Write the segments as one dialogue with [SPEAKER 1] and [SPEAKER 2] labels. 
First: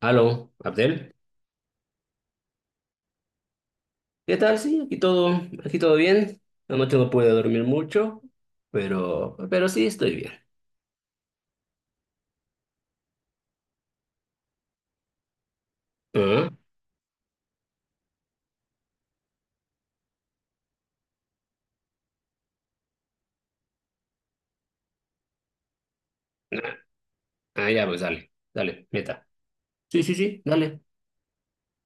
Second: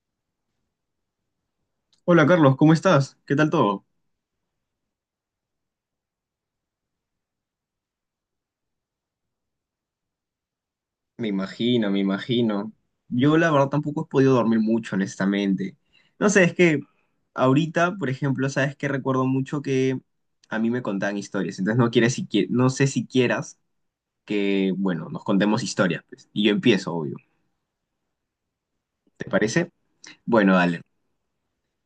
[SPEAKER 1] Aló, Abdel.
[SPEAKER 2] Hola Carlos, ¿cómo estás? ¿Qué tal todo?
[SPEAKER 1] ¿Qué tal? Sí, aquí todo bien. Anoche no pude dormir mucho, pero sí estoy bien.
[SPEAKER 2] Me imagino, me imagino. Yo la verdad tampoco he podido dormir mucho, honestamente. No sé,
[SPEAKER 1] Ah,
[SPEAKER 2] es que ahorita, por ejemplo, sabes que recuerdo mucho que a mí me contaban historias, entonces no quieres siqui- no sé si quieras que, bueno, nos contemos historias, pues. Y yo empiezo, obvio.
[SPEAKER 1] ah, ya, pues dale, dale, meta.
[SPEAKER 2] ¿Te parece?
[SPEAKER 1] Sí, sí, sí,
[SPEAKER 2] Bueno,
[SPEAKER 1] dale.
[SPEAKER 2] dale.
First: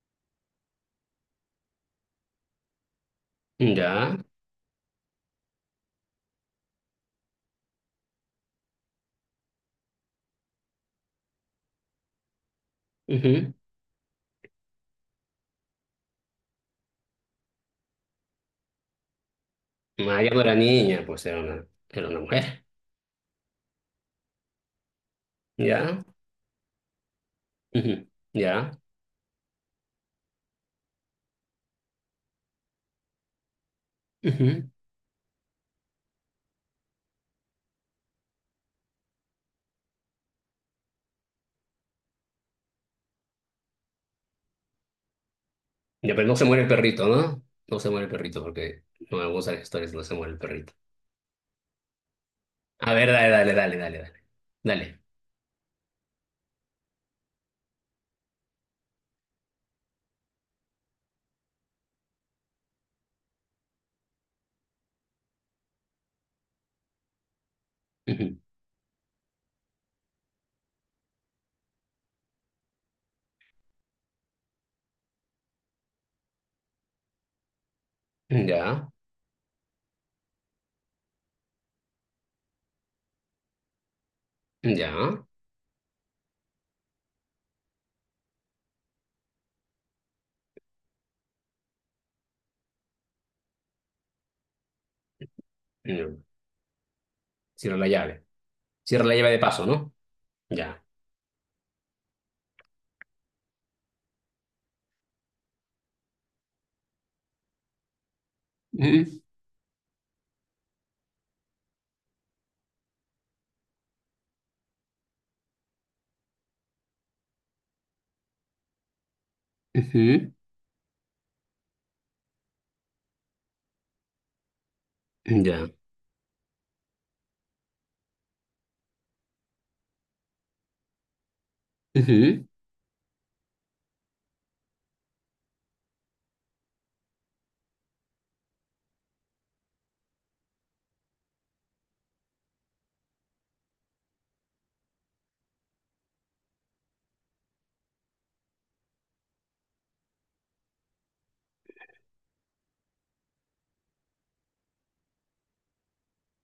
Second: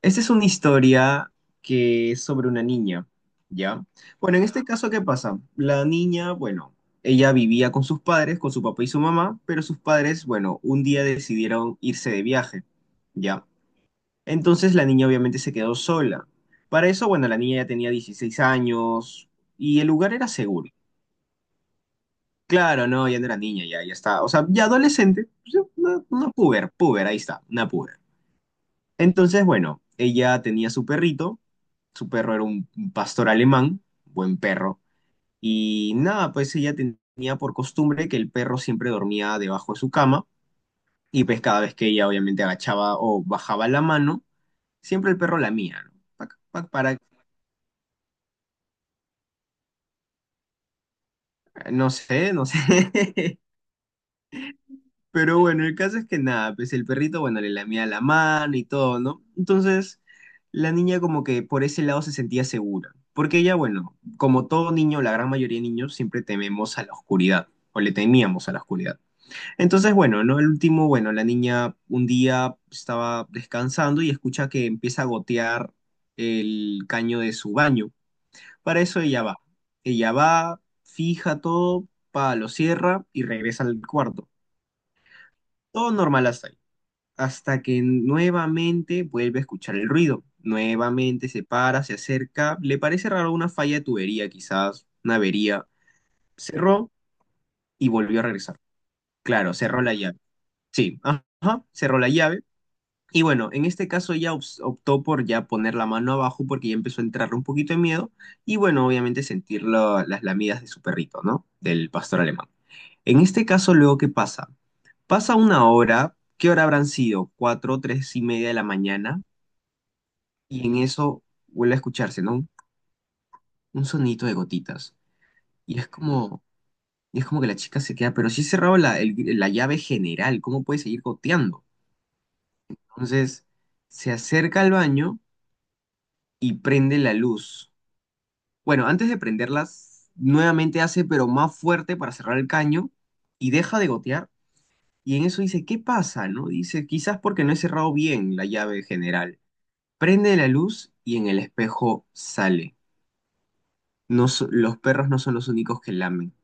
[SPEAKER 2] Esta es una historia que es sobre una niña, ¿ya?
[SPEAKER 1] Ya.
[SPEAKER 2] Bueno, en este caso, ¿qué pasa? La niña, bueno, ella vivía con sus padres, con su papá y su mamá, pero sus padres, bueno, un día decidieron irse de viaje, ¿ya?
[SPEAKER 1] Ujú.
[SPEAKER 2] Entonces la niña obviamente se quedó sola. Para eso, bueno, la niña ya tenía 16 años y el lugar
[SPEAKER 1] Ah,
[SPEAKER 2] era
[SPEAKER 1] ya no era
[SPEAKER 2] seguro.
[SPEAKER 1] niña, pues era una mujer.
[SPEAKER 2] Claro, no, ya no era niña, ya, ya está. O sea, ya adolescente, pues,
[SPEAKER 1] Ya.
[SPEAKER 2] una puber, puber, ahí está, una puber.
[SPEAKER 1] Ujú. Ya.
[SPEAKER 2] Entonces, bueno, ella tenía su perrito, su perro era un pastor alemán, buen
[SPEAKER 1] Ujú.
[SPEAKER 2] perro, y nada, pues ella ten- tenía por costumbre que el perro siempre dormía debajo de su cama, y pues cada vez que ella obviamente agachaba o bajaba la mano, siempre el perro lamía, ¿no?
[SPEAKER 1] Ya, pero no
[SPEAKER 2] Pac,
[SPEAKER 1] se muere el
[SPEAKER 2] pac, para,
[SPEAKER 1] perrito, ¿no? No se muere el perrito porque no me gustan las historias, no se muere el perrito.
[SPEAKER 2] no sé, no sé.
[SPEAKER 1] A ver, dale, dale, dale, dale, dale. Dale.
[SPEAKER 2] Pero bueno, el caso es que nada, pues el perrito, bueno, le lamía la mano y todo, ¿no? Entonces, la niña como que por ese lado se sentía segura, porque ella, bueno, como todo niño, la gran mayoría de niños, siempre tememos a la oscuridad, o le
[SPEAKER 1] Ujú.
[SPEAKER 2] temíamos a la oscuridad. Entonces, bueno, ¿no? El último, bueno, la niña un día estaba descansando y escucha que empieza a gotear el caño de su baño. Para
[SPEAKER 1] Ya,
[SPEAKER 2] eso ella va. Ella va, fija todo, pa, lo cierra y regresa al cuarto.
[SPEAKER 1] ya.
[SPEAKER 2] Todo normal hasta ahí hasta que nuevamente vuelve a escuchar el ruido. Nuevamente se para, se acerca, le parece raro una falla de tubería, quizás una avería.
[SPEAKER 1] Mm.
[SPEAKER 2] Cerró
[SPEAKER 1] Cierra la
[SPEAKER 2] y volvió a
[SPEAKER 1] llave.
[SPEAKER 2] regresar.
[SPEAKER 1] Cierra la llave de
[SPEAKER 2] Claro,
[SPEAKER 1] paso,
[SPEAKER 2] cerró
[SPEAKER 1] ¿no?
[SPEAKER 2] la llave.
[SPEAKER 1] Ya.
[SPEAKER 2] Sí, ajá, cerró la llave. Y bueno, en este caso ella ops- optó por ya poner la mano abajo porque ya empezó a entrarle un poquito de miedo y bueno, obviamente
[SPEAKER 1] Ujú,
[SPEAKER 2] sentir la- las lamidas de su perrito, ¿no? Del pastor alemán. En este caso, luego, ¿qué pasa? Pasa una hora, ¿qué hora habrán sido? Cuatro, tres y media de la mañana.
[SPEAKER 1] ujú.
[SPEAKER 2] Y en eso vuelve a escucharse, ¿no? Un sonito de gotitas.
[SPEAKER 1] Ya.
[SPEAKER 2] Y es como, y es como que la chica se queda, pero si he cerrado la, el- la llave general, ¿cómo puede seguir goteando?
[SPEAKER 1] Ujú.
[SPEAKER 2] Entonces se acerca al baño y prende la luz. Bueno, antes de prenderlas, nuevamente hace, pero más fuerte para cerrar el caño y deja de gotear. Y en eso dice, ¿qué pasa? ¿No? Dice, quizás porque no he cerrado bien la llave general. Prende la luz y en el espejo sale. No, so- los perros no son los únicos que lamen.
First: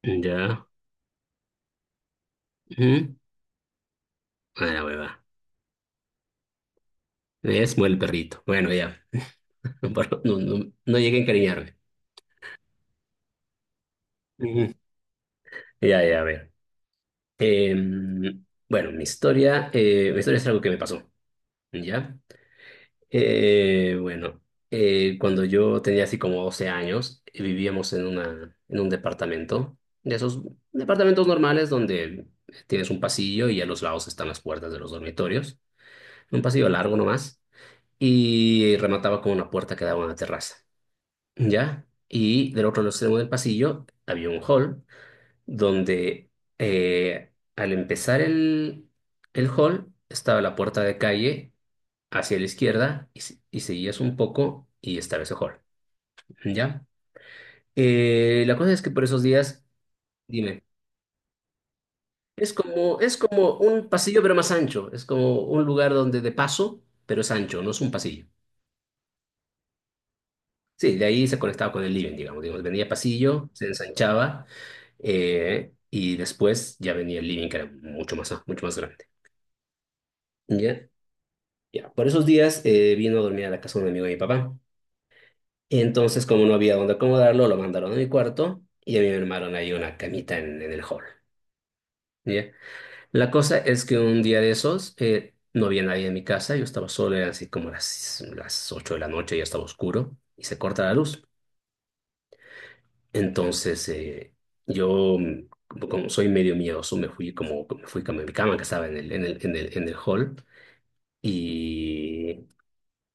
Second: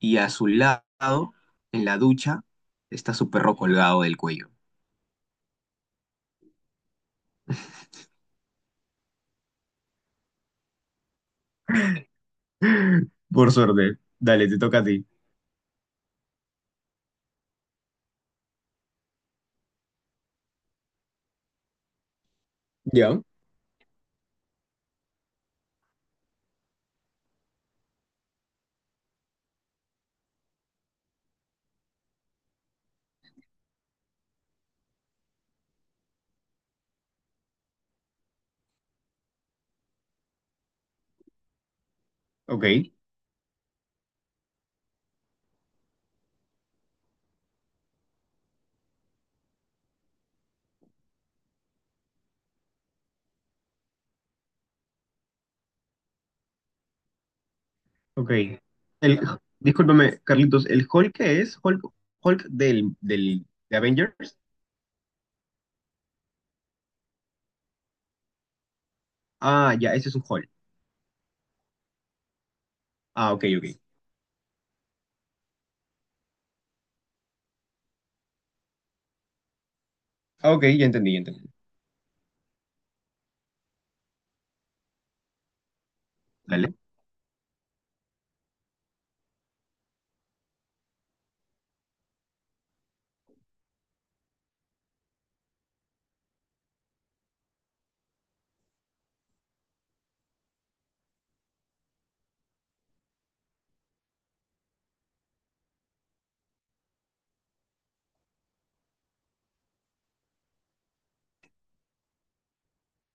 [SPEAKER 2] Y a su
[SPEAKER 1] Ya.
[SPEAKER 2] lado, en la ducha,
[SPEAKER 1] Ujú.
[SPEAKER 2] está su perro colgado del cuello.
[SPEAKER 1] Ah, la hueva. Es muere el perrito. Bueno, ya. No, no, no llegué a encariñarme.
[SPEAKER 2] Por suerte. Dale, te
[SPEAKER 1] Ujú.
[SPEAKER 2] toca a ti.
[SPEAKER 1] Ya, ya, a ver. Bueno, mi historia es algo que me pasó. ¿Ya?
[SPEAKER 2] Ya.
[SPEAKER 1] Bueno, cuando yo tenía así como 12 años, vivíamos en una, en un departamento, de esos departamentos normales donde tienes un pasillo y a los lados están las puertas de los dormitorios. Un pasillo largo nomás, y remataba con una puerta que daba a una terraza, ¿ya? Y
[SPEAKER 2] Ok,
[SPEAKER 1] del otro extremo del pasillo había un hall donde, al empezar el, hall estaba la puerta de calle hacia la izquierda y, y seguías un poco y estaba ese hall, ¿ya?
[SPEAKER 2] ok.
[SPEAKER 1] La cosa es que por
[SPEAKER 2] El,
[SPEAKER 1] esos días,
[SPEAKER 2] discúlpame,
[SPEAKER 1] dime,
[SPEAKER 2] Carlitos, ¿el Hulk qué es? ¿Hulk, Hulk
[SPEAKER 1] es
[SPEAKER 2] del,
[SPEAKER 1] como, es
[SPEAKER 2] del,
[SPEAKER 1] como
[SPEAKER 2] de
[SPEAKER 1] un pasillo pero
[SPEAKER 2] Avengers?
[SPEAKER 1] más ancho, es como un lugar donde de paso, pero es ancho, no es un pasillo.
[SPEAKER 2] Ah, ya, ese es un Hulk.
[SPEAKER 1] Sí, de ahí se conectaba con el living, digamos. Digamos, venía
[SPEAKER 2] Ah, ok,
[SPEAKER 1] pasillo,
[SPEAKER 2] ok.
[SPEAKER 1] se ensanchaba, y después ya venía el living, que era mucho más grande.
[SPEAKER 2] Ah, ok, ya
[SPEAKER 1] ¿Ya?
[SPEAKER 2] entendí, ya entendí.
[SPEAKER 1] Ya. Por esos días, vino a dormir a la casa de un amigo de mi papá. Entonces, como no
[SPEAKER 2] Dale.
[SPEAKER 1] había dónde acomodarlo, lo mandaron a mi cuarto y a mí me armaron ahí una camita en el hall. ¿Ya? La cosa es que un día de esos, no había nadie en mi casa, yo estaba solo, eran así como las 8 de la noche, ya estaba oscuro y se corta la luz. Entonces, yo, como soy medio miedoso, me fui a mi cama que estaba en el hall y,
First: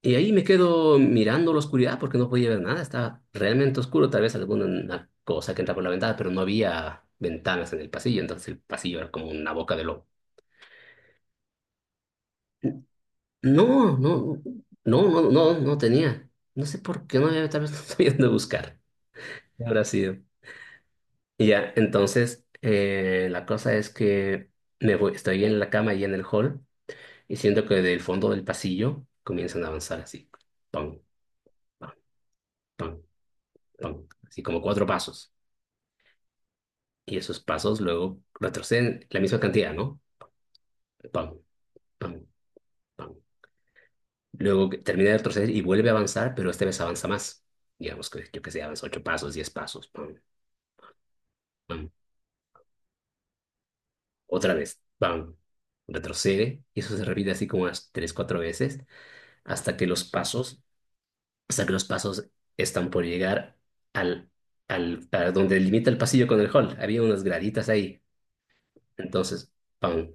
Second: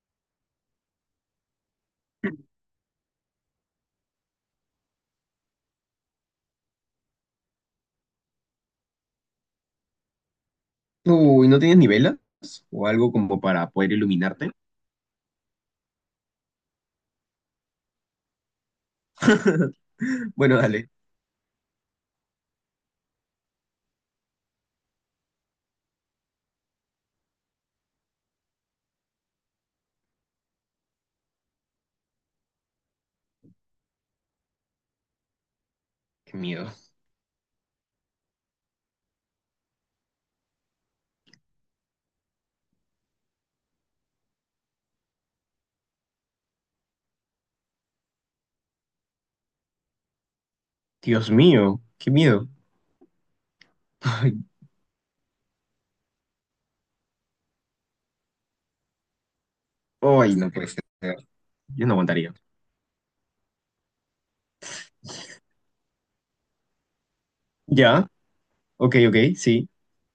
[SPEAKER 1] y ahí me quedo mirando la oscuridad porque no podía ver nada, estaba realmente oscuro, tal vez alguna una cosa que entra por la ventana, pero no había ventanas en el pasillo, entonces el pasillo era como una boca de lobo.
[SPEAKER 2] Uy, ¿no tienes ni velas? ¿O algo como para poder
[SPEAKER 1] No, no,
[SPEAKER 2] iluminarte?
[SPEAKER 1] no, no, no, no tenía. No sé por qué no había, tal vez no estoy de buscar. ¿Qué habrá sido?
[SPEAKER 2] Bueno, dale.
[SPEAKER 1] Y ya, entonces, la cosa es que me voy, estoy en la cama y en el hall y siento que del fondo del pasillo comienzan a avanzar así, pam, pam, pam, pam, así como cuatro pasos.
[SPEAKER 2] Qué miedo.
[SPEAKER 1] Y esos pasos luego retroceden la misma cantidad, ¿no? Pam, pam, pam. Luego que termina de retroceder y vuelve a avanzar, pero esta vez avanza más. Digamos que yo que sé, avanza 8 pasos, 10 pasos, pam,
[SPEAKER 2] Dios mío,
[SPEAKER 1] pam.
[SPEAKER 2] qué miedo. Ay,
[SPEAKER 1] Otra vez, pam, retrocede y eso se repite así como unas tres, cuatro veces hasta que los
[SPEAKER 2] ay, no
[SPEAKER 1] pasos
[SPEAKER 2] puede ser.
[SPEAKER 1] hasta que los
[SPEAKER 2] Yo no
[SPEAKER 1] pasos
[SPEAKER 2] aguantaría.
[SPEAKER 1] están por llegar al, a donde limita el pasillo con el hall. Había unas graditas ahí.
[SPEAKER 2] Ya, ok, ok,
[SPEAKER 1] Entonces,
[SPEAKER 2] sí.
[SPEAKER 1] pam,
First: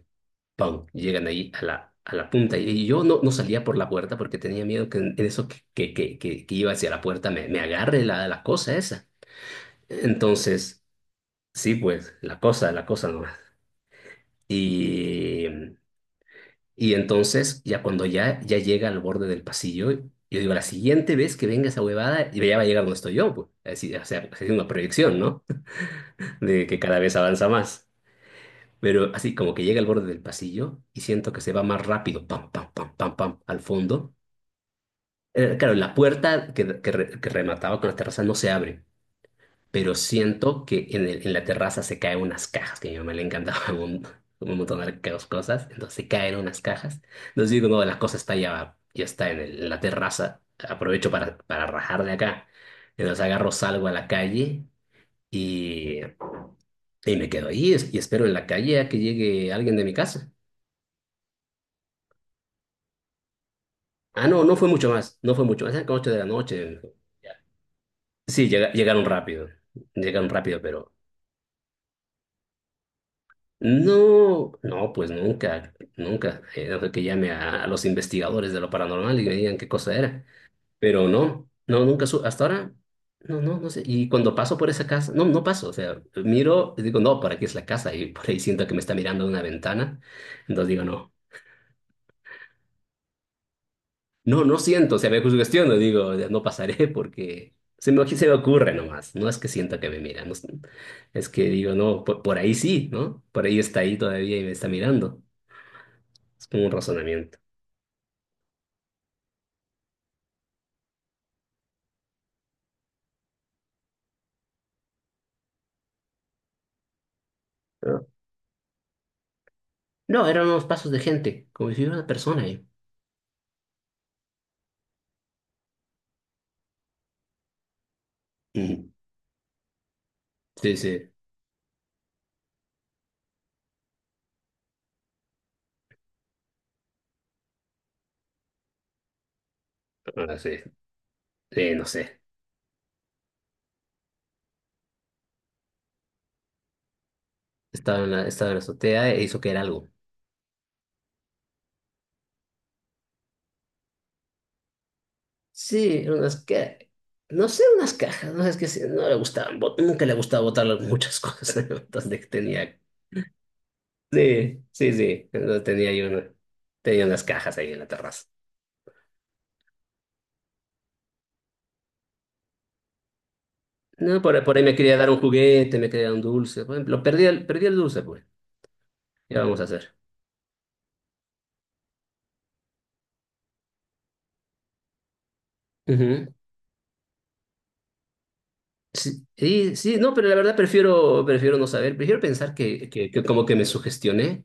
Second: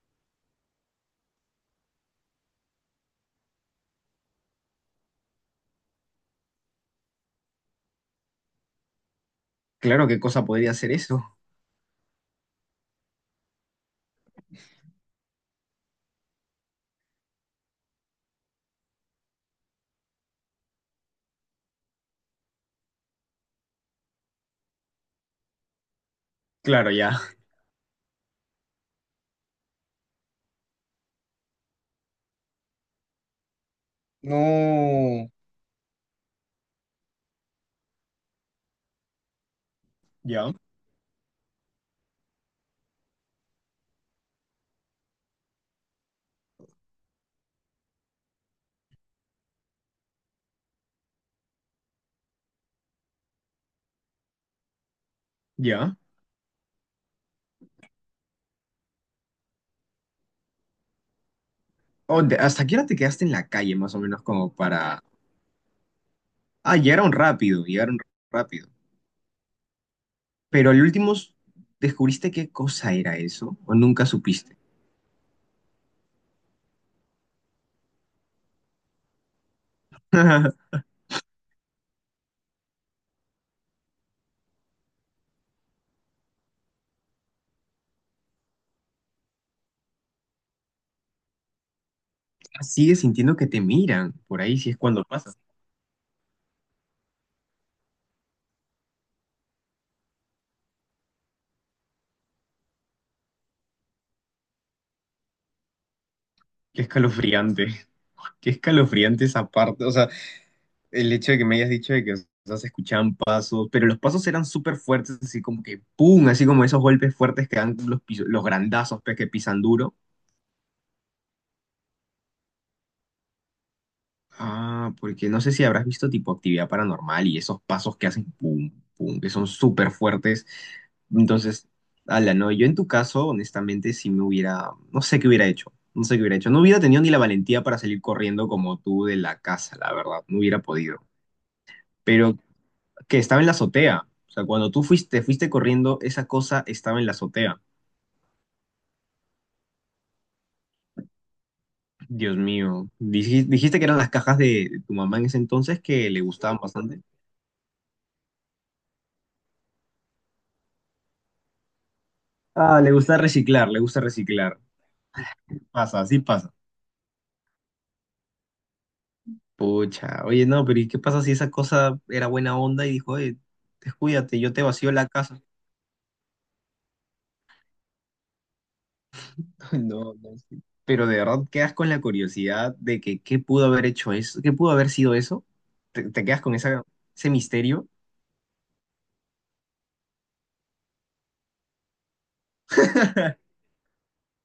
[SPEAKER 1] pam, llegan ahí a la, punta. Y, y yo no salía por la puerta porque tenía miedo que en eso que iba hacia la puerta me agarre la, la cosa esa.
[SPEAKER 2] Claro, ¿qué cosa podría
[SPEAKER 1] Entonces,
[SPEAKER 2] ser eso?
[SPEAKER 1] sí, pues, la cosa nomás. Y Y entonces, ya cuando ya llega al borde del pasillo, yo digo, la siguiente vez que venga esa huevada, y ya va a llegar donde estoy yo, pues. Así, o sea, haciendo una proyección, ¿no? De que
[SPEAKER 2] Claro,
[SPEAKER 1] cada vez
[SPEAKER 2] ya,
[SPEAKER 1] avanza más. Pero así como que llega al borde del pasillo y siento que se va más rápido, pam, pam, pam, pam, pam, al fondo.
[SPEAKER 2] no,
[SPEAKER 1] Claro, la puerta que remataba con la terraza no se abre. Pero
[SPEAKER 2] ya,
[SPEAKER 1] siento que en la terraza se caen unas cajas, que a mi mamá le encantaban un montón de cosas, entonces se caen unas cajas. Entonces digo, no, la cosa está ya está en la terraza, aprovecho para rajar de acá. Entonces agarro, salgo a la calle
[SPEAKER 2] ya.
[SPEAKER 1] y, y me quedo ahí y espero en la calle a que llegue alguien de mi casa.
[SPEAKER 2] Oh, de- ¿hasta qué hora te quedaste en la calle, más o menos,
[SPEAKER 1] Ah, no,
[SPEAKER 2] como
[SPEAKER 1] no fue mucho
[SPEAKER 2] para...
[SPEAKER 1] más, no fue mucho más, eran como 8 de la
[SPEAKER 2] Ah,
[SPEAKER 1] noche.
[SPEAKER 2] llegaron
[SPEAKER 1] Ya.
[SPEAKER 2] rápido, llegaron
[SPEAKER 1] Sí,
[SPEAKER 2] rápido.
[SPEAKER 1] llegaron rápido,
[SPEAKER 2] Pero al
[SPEAKER 1] pero...
[SPEAKER 2] último, ¿descubriste qué cosa era eso? ¿O nunca
[SPEAKER 1] No,
[SPEAKER 2] supiste?
[SPEAKER 1] no, pues nunca, nunca. Era de que llame a los investigadores de lo paranormal y me digan qué cosa era. Pero no, no, nunca, hasta ahora, no, no, no sé. Y cuando paso por esa casa, no, no paso. O sea, miro y digo, no, ¿para aquí es la casa? Y por ahí siento que me está mirando de una ventana. Entonces digo, no,
[SPEAKER 2] Sigues sintiendo que te miran por
[SPEAKER 1] no,
[SPEAKER 2] ahí,
[SPEAKER 1] no
[SPEAKER 2] si es
[SPEAKER 1] siento. O
[SPEAKER 2] cuando
[SPEAKER 1] sea, me
[SPEAKER 2] pasa.
[SPEAKER 1] sugestiono, digo, no pasaré porque se me ocurre nomás. No es que sienta que me mira, no es que digo, no, por ahí sí, ¿no? Por ahí está ahí todavía y me está mirando. Es como un
[SPEAKER 2] Qué
[SPEAKER 1] razonamiento.
[SPEAKER 2] escalofriante, qué escalofriante esa parte. O sea, el hecho de que me hayas dicho de que, o sea, se escuchaban pasos, pero los pasos eran súper fuertes, así como que ¡pum! Así como esos golpes fuertes que dan los,
[SPEAKER 1] ¿No?
[SPEAKER 2] piso- los grandazos pues, que pisan duro.
[SPEAKER 1] No, eran unos pasos de gente, como si hubiera una persona ahí.
[SPEAKER 2] Ah, porque no sé si habrás visto tipo actividad paranormal y esos pasos que hacen ¡pum!
[SPEAKER 1] Ujú.
[SPEAKER 2] ¡Pum! Que son súper fuertes.
[SPEAKER 1] Sí, sí,
[SPEAKER 2] Entonces, ala, no, yo en tu caso, honestamente, si me hubiera, no sé qué hubiera hecho, no sé qué hubiera hecho. No hubiera tenido ni la valentía para salir corriendo como tú de la casa, la verdad,
[SPEAKER 1] ahora
[SPEAKER 2] no
[SPEAKER 1] sí,
[SPEAKER 2] hubiera podido.
[SPEAKER 1] sí, no sé.
[SPEAKER 2] Pero que estaba en la azotea. O sea, cuando tú fuiste, fuiste corriendo, esa cosa estaba en la azotea.
[SPEAKER 1] Estaba en la azotea e hizo que era algo.
[SPEAKER 2] Dios mío. Dijis- Dijiste, que eran las cajas de tu mamá en ese entonces
[SPEAKER 1] Sí,
[SPEAKER 2] que
[SPEAKER 1] eran
[SPEAKER 2] le
[SPEAKER 1] unas
[SPEAKER 2] gustaban
[SPEAKER 1] que,
[SPEAKER 2] bastante.
[SPEAKER 1] no sé, unas cajas, no sé, es que sí, no le gustaban, nunca le gustaba botar muchas cosas, entonces tenía...
[SPEAKER 2] Ah, le gusta reciclar, le gusta reciclar.
[SPEAKER 1] Sí, sí, sí, entonces tenía
[SPEAKER 2] Pasa,
[SPEAKER 1] yo
[SPEAKER 2] así pasa.
[SPEAKER 1] tenía unas cajas ahí en la terraza.
[SPEAKER 2] Pucha, oye, no, pero ¿y qué pasa si esa cosa era buena onda y dijo, oye,
[SPEAKER 1] No,
[SPEAKER 2] descuídate,
[SPEAKER 1] por,
[SPEAKER 2] yo
[SPEAKER 1] por ahí
[SPEAKER 2] te
[SPEAKER 1] me
[SPEAKER 2] vacío
[SPEAKER 1] quería
[SPEAKER 2] la
[SPEAKER 1] dar un
[SPEAKER 2] casa?
[SPEAKER 1] juguete, me quería dar un dulce, por ejemplo, perdí el dulce, pues, ¿qué vamos a hacer?
[SPEAKER 2] No, no, sí. Pero de verdad quedas con la curiosidad de que qué pudo haber hecho eso, qué pudo haber sido eso. Te
[SPEAKER 1] Ujú.
[SPEAKER 2] quedas con esa, ese misterio.
[SPEAKER 1] Sí, sí, sí, no, pero la verdad prefiero no saber, prefiero pensar que, que como que me sugestioné,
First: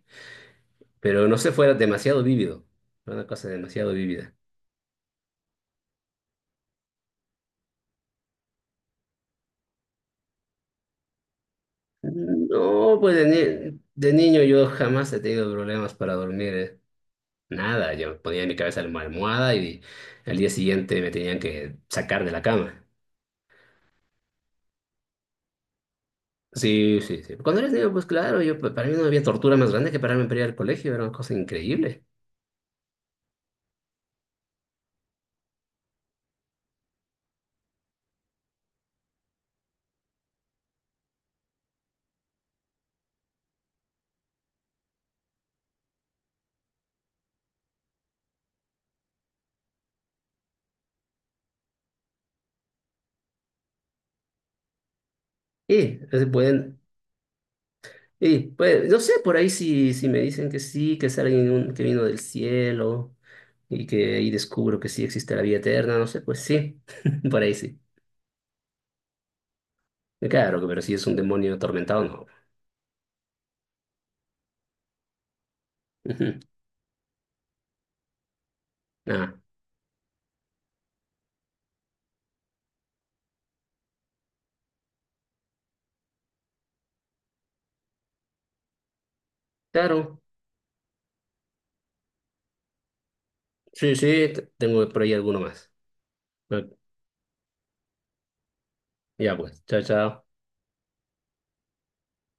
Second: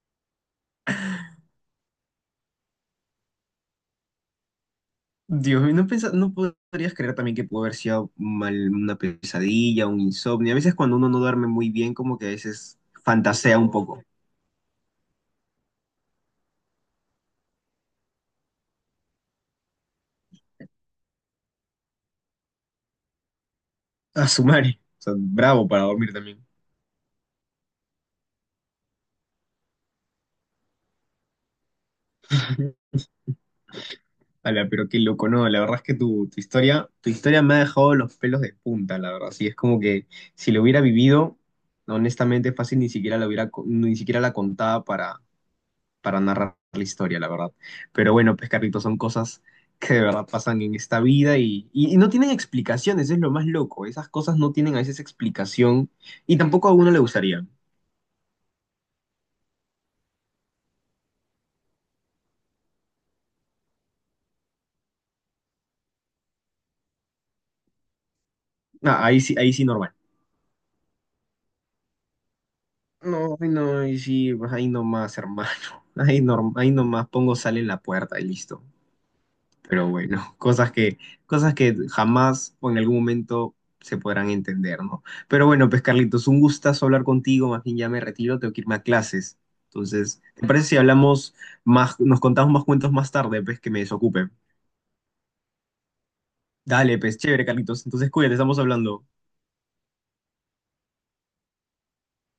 [SPEAKER 1] pero no se fuera demasiado vívido, fue una cosa demasiado vívida.
[SPEAKER 2] Dios mío, no pensa- no podrías creer también que pudo haber sido mal, una pesadilla, un insomnio. A veces cuando uno no duerme muy bien, como que a veces
[SPEAKER 1] No, pues
[SPEAKER 2] fantasea un poco.
[SPEAKER 1] de niño yo jamás he tenido problemas para dormir. Nada, yo ponía en mi cabeza en la almohada y al día siguiente me tenían que sacar de la cama.
[SPEAKER 2] A su madre. O sea, bravo para dormir también.
[SPEAKER 1] Sí, sí, sí. Cuando eres niño, pues claro, yo, para mí no había tortura más grande que pararme para ir al colegio, era una cosa increíble.
[SPEAKER 2] Ala, pero qué loco, no, la verdad es que tu, tu historia me ha dejado los pelos de punta, la verdad. Sí, es como que si lo hubiera vivido, honestamente fácil ni siquiera la hubiera, co- ni siquiera la contaba para. Para narrar la historia, la verdad. Pero bueno, pues Carlitos, son cosas que de verdad pasan en esta vida y no tienen explicaciones, es lo más loco. Esas cosas no tienen a veces explicación
[SPEAKER 1] Y se
[SPEAKER 2] y tampoco a
[SPEAKER 1] pueden,
[SPEAKER 2] uno le gustaría.
[SPEAKER 1] Y pues, no sé, por ahí si me dicen que sí, que es alguien que vino del cielo y que ahí descubro que sí existe la vida eterna, no sé, pues sí, por ahí sí.
[SPEAKER 2] Ah, ahí sí normal.
[SPEAKER 1] Claro, pero si es un demonio atormentado, no.
[SPEAKER 2] No, ay, no, ahí sí, pues ahí nomás, hermano. Ahí,
[SPEAKER 1] Ujú.
[SPEAKER 2] norm ahí nomás pongo sal en la puerta y listo.
[SPEAKER 1] Ah,
[SPEAKER 2] Pero bueno, cosas que jamás o en algún momento se podrán entender, ¿no? Pero bueno, pues Carlitos, un gustazo hablar contigo, más bien ya me retiro, tengo que irme a clases.
[SPEAKER 1] claro,
[SPEAKER 2] Entonces, ¿te parece si hablamos más, nos contamos más cuentos más tarde, pues que me
[SPEAKER 1] sí, sí,
[SPEAKER 2] desocupe?
[SPEAKER 1] tengo por ahí alguno más. Ah,
[SPEAKER 2] Dale, pues chévere, Carlitos. Entonces, cuídate, estamos hablando.
[SPEAKER 1] Ya pues, chao, chao.